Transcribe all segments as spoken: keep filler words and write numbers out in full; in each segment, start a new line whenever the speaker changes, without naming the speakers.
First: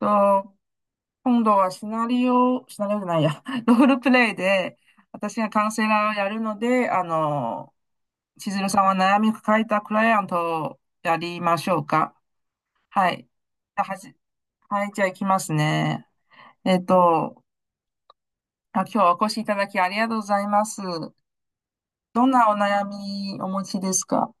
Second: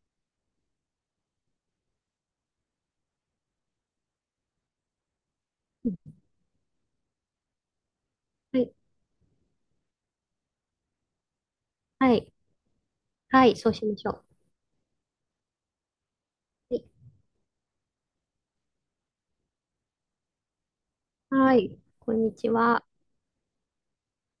と、今度はシナリオ、シナリオじゃないや、ロールプレイで、私がカウンセ
う
ラーを
ん
やるので、あの、千
は
鶴
い、
さんは悩みを抱えたクライアントをやりましょう
は
か。
い、
はい。
はい、そうし
は
まし
じ、
ょ
はい、じゃあ行きますね。
う。
え
は
っ
い、
と、あ、今日はお越しいただきありがとうございます。
はい、こん
どん
にち
なお悩
は。
みお持ちですか？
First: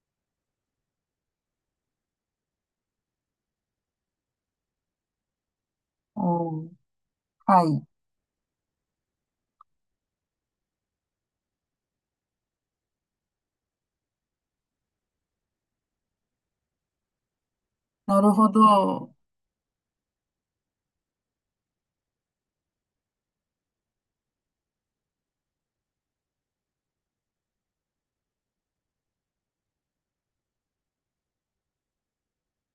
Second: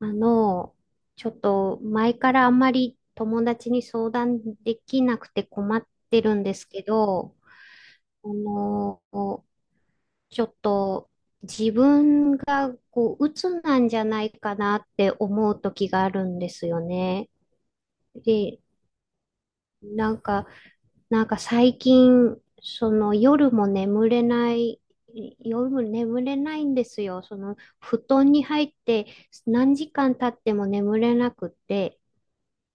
あの、ちょっと前からあんまり友達に相談できなくて困ってるん
お
です
ー、
けど、
はい。
あの、ちょっと自分がこう、鬱なんじゃないかなって思う時があるんですよね。
なるほ
で、
ど。
なんかなんか最近、その夜も眠れない、夜も眠れないんですよ。その布団に入って何時間経っても眠れなくて、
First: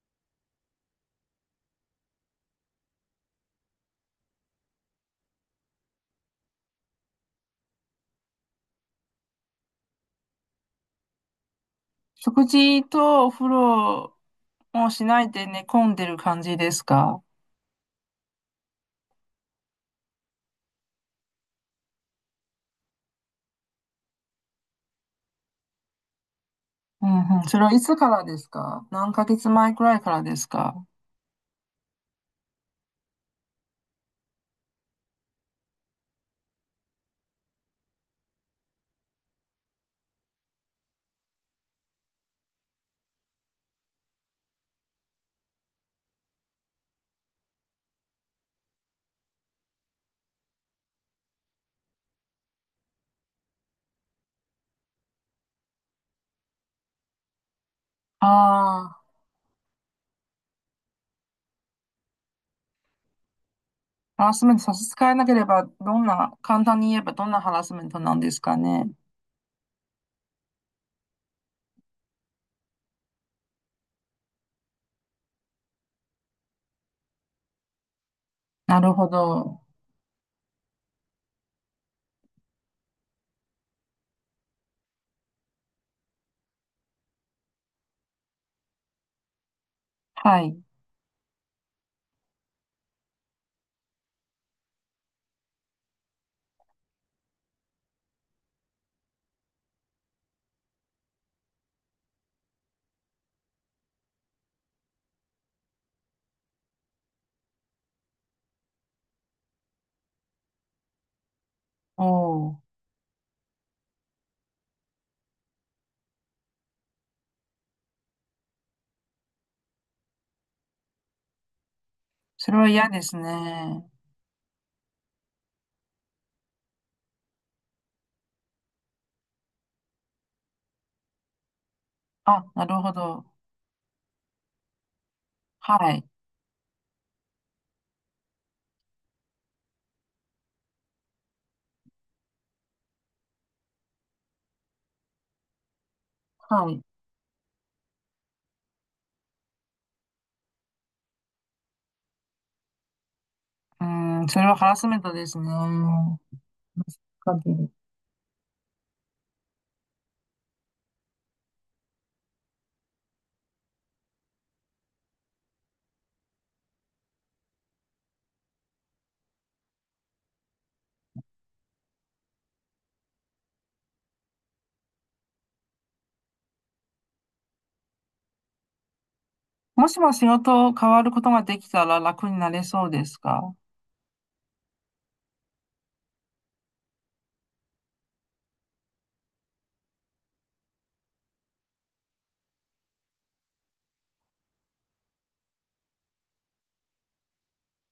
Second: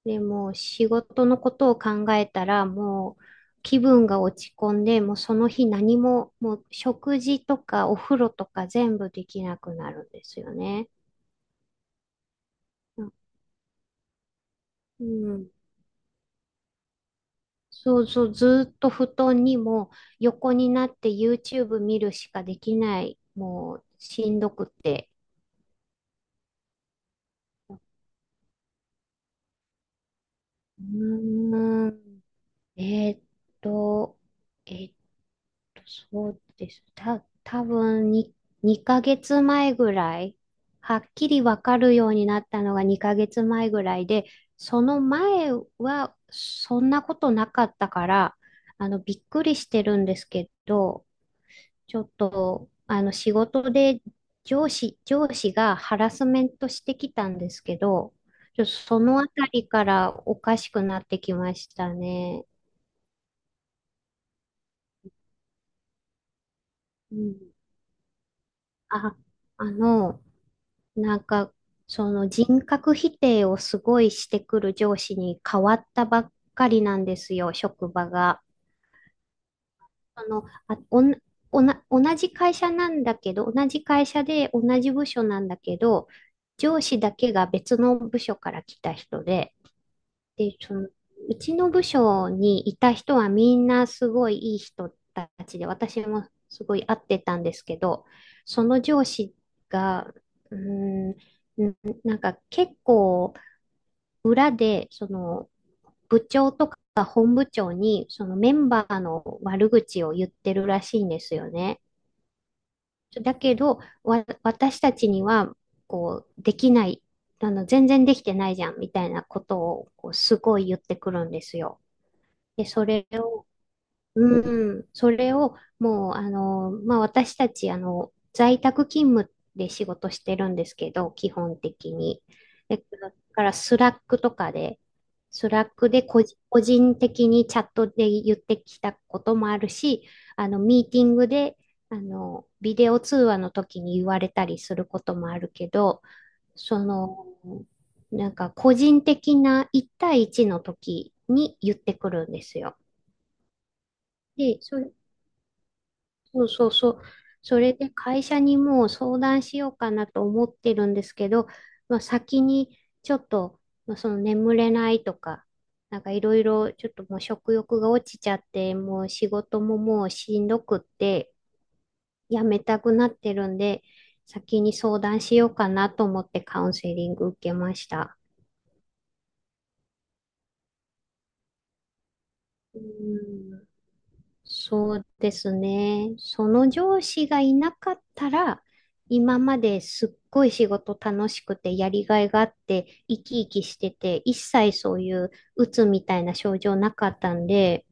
でもう仕事のことを考えたらもう気分が落ち込んで、もうその日何も、もう食事とかお風呂とか全部できなくなるんですよね。
食事とお風呂も
う
しないで
ん。
寝込んでる感じですか？
そうそう、ずーっと布団にも横になって YouTube 見るしかできない。もうしんどくて。
うんうん。それはいつからですか？何ヶ月前くらいからですか？
うーん。えーっと、えーっと、そうです。た、多分ににかげつまえぐらい、はっきりわかるようになったのがにかげつまえぐらいで、その前はそんなことなかったから、あの、びっくりしてるんですけど、ちょっと、あの、仕事で上司、上司がハラスメントしてきたんですけど、ちょっと
あ
そ
あ、
のあたりからおかしくなってきましたね。
ハラスメント差し支えなければ、どんな、簡単に言えば
う
どん
ん。
なハラスメントなんですかね。
あ、あの、なんか、その人格否定をすごいしてくる上司に変わったばっかりなんですよ、職場が。
なるほど。
あの、あ、おん、おな、同じ会社なんだけど、同じ会社で同じ部署なんだけど、上司だけが別の部署から来た人で、
は
で、
い。
その、うちの部署にいた人はみんなすごいいい人たちで、私もすごい合ってたんですけど、その上司が、うーん、んなんか結構裏で、その、部長とか本部長にそのメンバーの悪口を言ってるらしいんですよね。
お、お、
だけど、わ、私たちにはこうできない、あの全然できてないじゃんみたいなことをこうすごい言ってくるんですよ。
それ
で、
は
そ
嫌で
れ
す
を
ね。
うん、それをもうあの、まあ、私たちあの在宅勤務で仕事してるんですけど、基本的に。
あ、なる
でだ
ほど。
からスラックとかで、スラッ
は
クで
い。
個人個人的にチャットで言ってきたこともあるし、あのミーティングであのビデオ通話の時に言われたりすることもあるけど、
は
そ
い。
の、なんか個人的ないち対いちの時に言ってくるんですよ。
うん、それは
で、
ハラ
そ
スメントですね。
そうそうそう。
確か
そ
に。
れで会社にもう相談しようかなと思ってるんですけど、まあ、先にちょっと、まあ、その眠れないとか、なんかいろいろちょっともう食欲が落ちちゃって、もう仕事ももうしんどくってやめたくなってるんで、先に相談しようかなと思ってカウンセリング受けました。
もしも仕事を変わることができたら楽になれ
う
そうですか？
ん、そうですね。その上司がいなかったら、今まですっごい仕事楽しくてやりがいがあって、生き生きしてて、一切そういう鬱みたいな症状なかったんで、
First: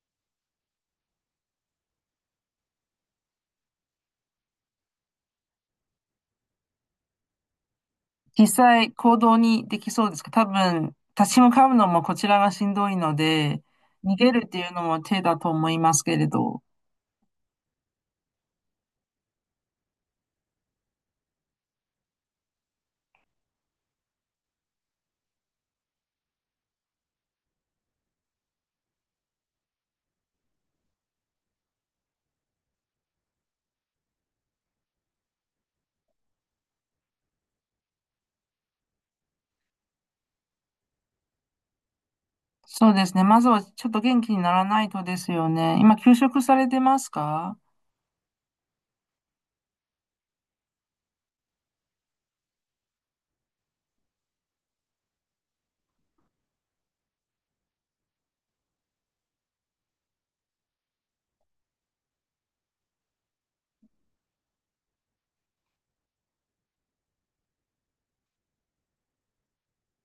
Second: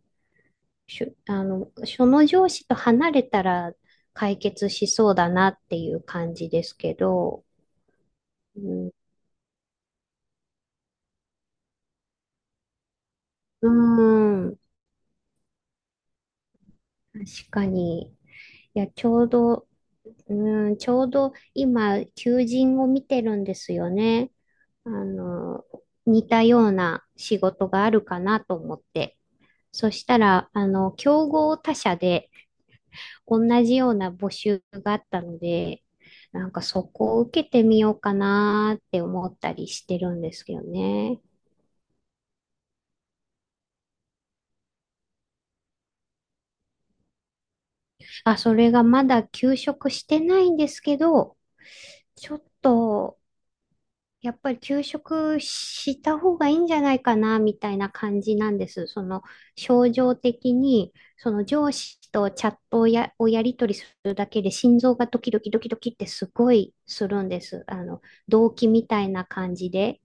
しゅあの、その上司と離れたら解決しそうだなっていう感じですけど、
実
う
際
ん、
行動にできそうですか？多分、立ち向かうのもこちらがしんどいので、
うー
逃げるって
ん、
いうのも手だと思いますけれど。
確かに。いや、ちょうど、うん、ちょうど今、求人を見てるんですよね。あの、似たような仕事があるかなと思って。そしたら、あの、競合他社で同じような募集があったので、なんかそこを受けてみようかなって思ったりしてるんですよね。
そうですね。まずはちょっと元気にならないとですよね。今、休職されてますか？
あ、それがまだ休職してないんですけど、ちょっとやっぱり休職した方がいいんじゃないかな、みたいな感じなんです。その、症状的に、その上司とチャットをや、をやり取りするだけで心臓がドキドキドキドキってすごいするんです。あの、動悸みたいな感じで。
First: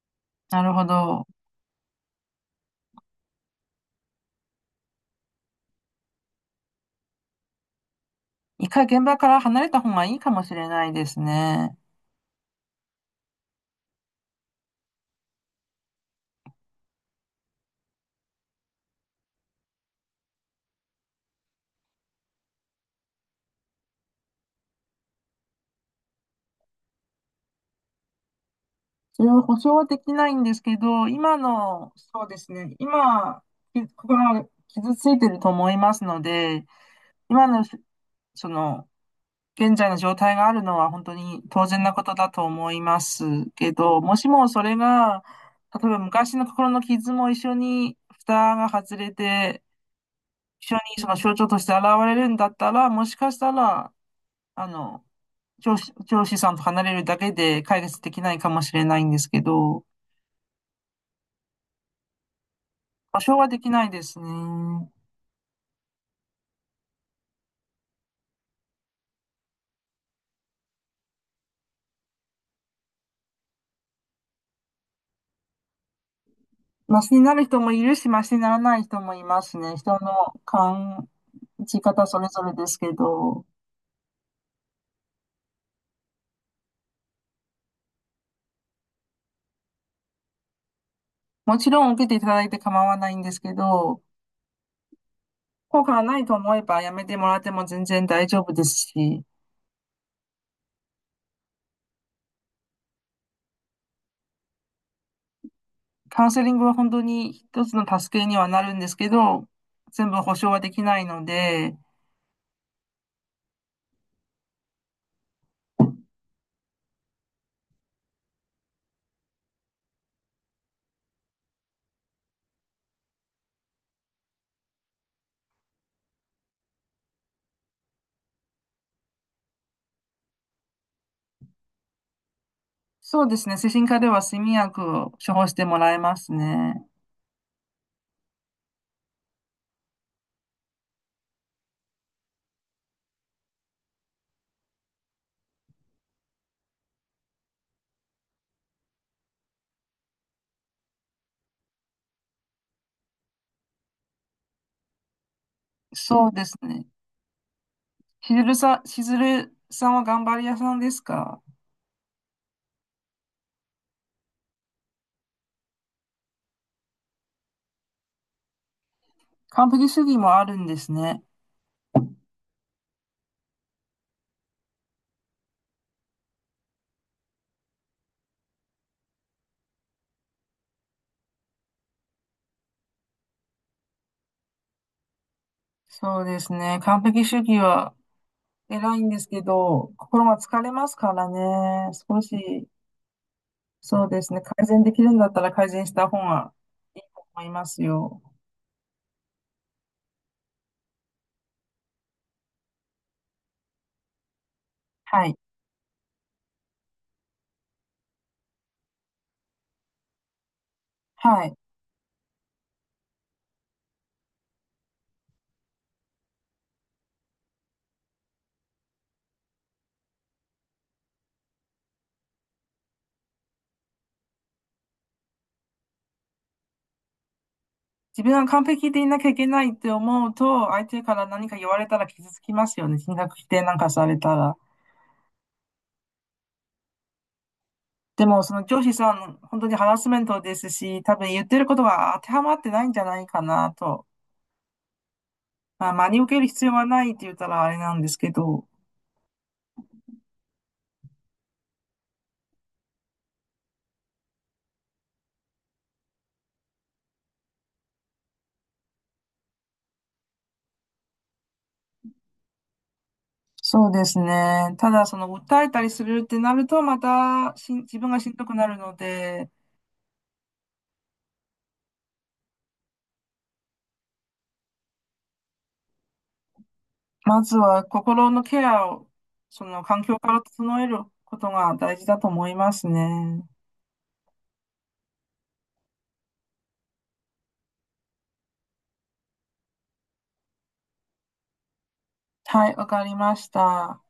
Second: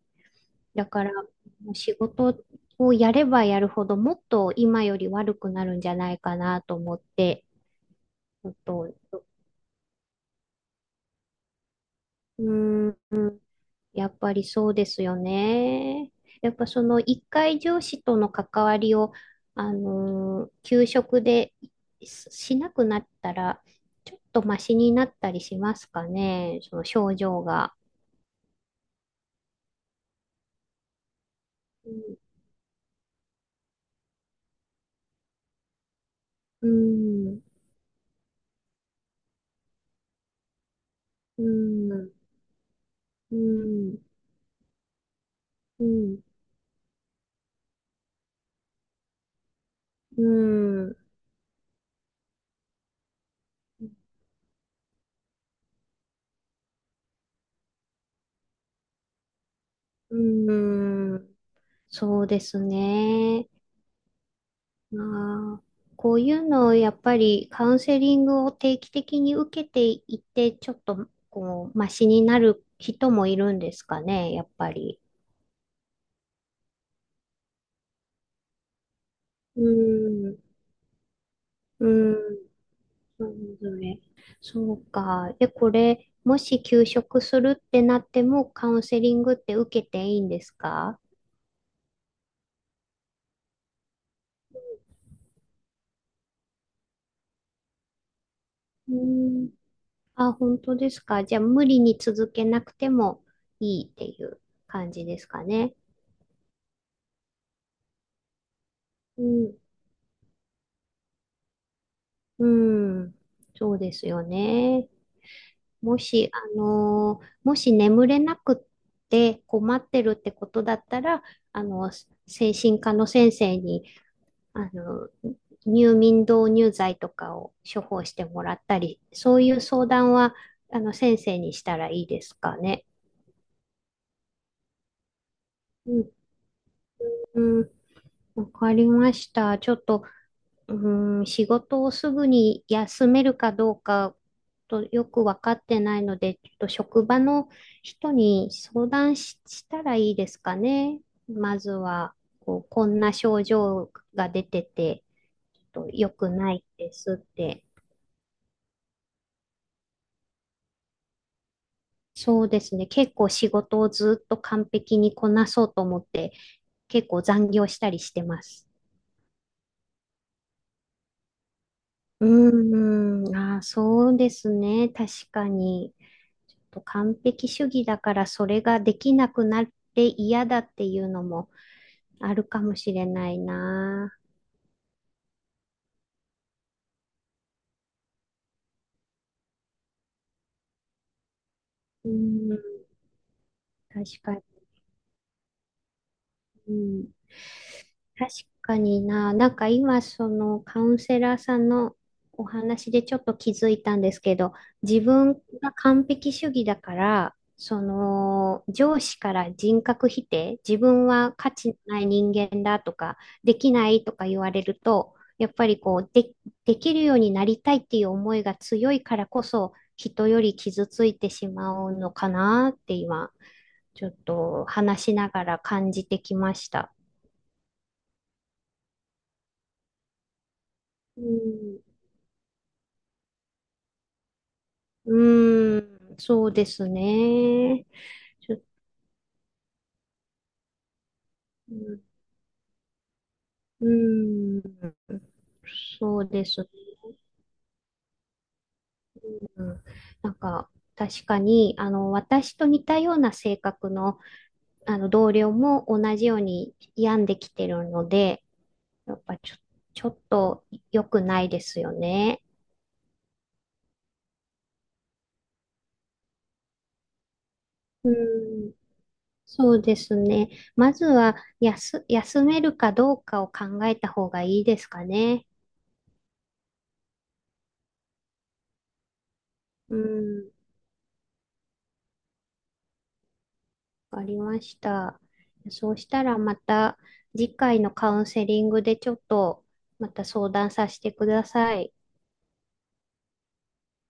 なるほ
だから、
ど。
もう仕事をやればやるほど、もっと今より悪くなるんじゃないかなと思って、ちょっ
一回
と、
現場から離れた方がいいかもしれないですね。
うーん。やっぱりそうですよね。やっぱその一回上司との関わりを、あのー給食でししなくなったら、ちょっとマシになったりしますかね、その症状が。
それは保証はできないんですけど、今の、そうですね。今、き心が傷ついてると思いますので、
うん、うん、
今の、その、現在の状態があるのは本当に
う
当然なこ
ん、
とだと思いま
う
すけ
ん、
ど、もしもそれが、
う
例えば
ん、
昔の心の傷も一緒に蓋が外れて、
う
一緒
ん、
にその象徴として現れるんだったら、もしかしたら、あの、上司、上司さんと離れるだけで解決できないかもしれないんですけど、
うんそうです
保証は
ね。
できないですね。
ああ、こういうのをやっぱりカウンセリングを定期的に受けていって、ちょっとこう、マシになる人もいるんですかね、やっぱり。
マシになる人もいるし、マシにならない人もいます
う
ね。人の
ーん、
感じ
う
方
ーん、
それぞれですけ
そ
ど。
れぞれ。そうか。で、これ、もし休職するってなっても、カウンセリングって受けていいんですか？
もちろん受けていただいて構わないんですけど、効果がないと思えばやめてもらっても全然大丈夫です
う
し、
ーん、あ、本当ですか。じゃあ、無理に続けなくてもいいっていう感じですかね。
カウンセリングは本当に一つの助けにはなるんですけ
う
ど、
ん
全部保証はできないので、
うん、そうですよね。もし、あのーもし眠れなくって困ってるってことだったら、あの、精神科の先生に、あの、入眠導入剤とかを処方してもらったり、そういう相談は、あの、先生にしたらいいですかね。
そうですね、精神科では睡眠薬を処方しても
う
らえ
ん、
ますね。
うん、わかりました。ちょっと、うーん、仕事をすぐに休めるかどうかとよく分かってないので、ちょっと職場の人に相談し、したらいいですかね。まずは、こう、こんな症状が出てて、ちょっと良
そ
く
うで
な
す
い
ね。
ですって。
しずるさん、しずるさんは頑張り屋さんですか？
そうですね。結構仕事をずっと完璧にこなそうと思って、結構残業したりしてます。
完璧主義もあるんですね。
うーん、あー、そうですね。確かに。ちょっと完璧主義だからそれができなくなって嫌だっていうのもあるかもしれないな。
そうですね。完璧主義は偉いんですけど、心が疲れますからね。
う
少
ん、
し、そう
確
ですね。
か
改善できるんだったら改善した方が
う
いい
ん。
と思いますよ。
確かにな、なんか今そのカウンセラーさんのお話でちょっと気づいたんですけど、自
は
分
い。
が完璧主義だから、その上司から人格否定、自分は
は
価
い。
値のない人間だとか、できないとか言われると、やっぱりこうで、できるようになりたいっていう思いが強いからこそ、人より傷ついてしまうのかなって今、ちょっと話しながら感じてきました。
自分は完璧でいなきゃいけないって思うと、相手か
う
ら何か言わ
ん、
れたら傷つきますよね。人格否定なんかされたら。
うーん、そうですね。
でも、
ち
そ
ょ、
の上司さん、本当にハラスメントですし、多分言ってる
う
こと
ん、
が当てはまってないんじゃないかなと。
うん
まあ、真
そ
に
う
受け
で
る
す
必
ね。
要はないって言ったらあれなんですけど。
うん、なんか、確かに、あの、私と似たような性格の、あの、同僚も同じように病んできてるので、やっぱちょ、ちょっと良くないですよね。
そうですね。ただ、その、訴えたりするってなると、またしん、自分
う
がしんどくな
ん、
るので、
そうですね。まずは、休、休めるかどうかを考えた方がいいですかね。
まずは心のケアを、その
う
環境から
ん
整えることが大事だと思いますね。
わかりました。そうしたらまた次回のカウンセリングでちょっとまた相談させてください。
はい、わかりました。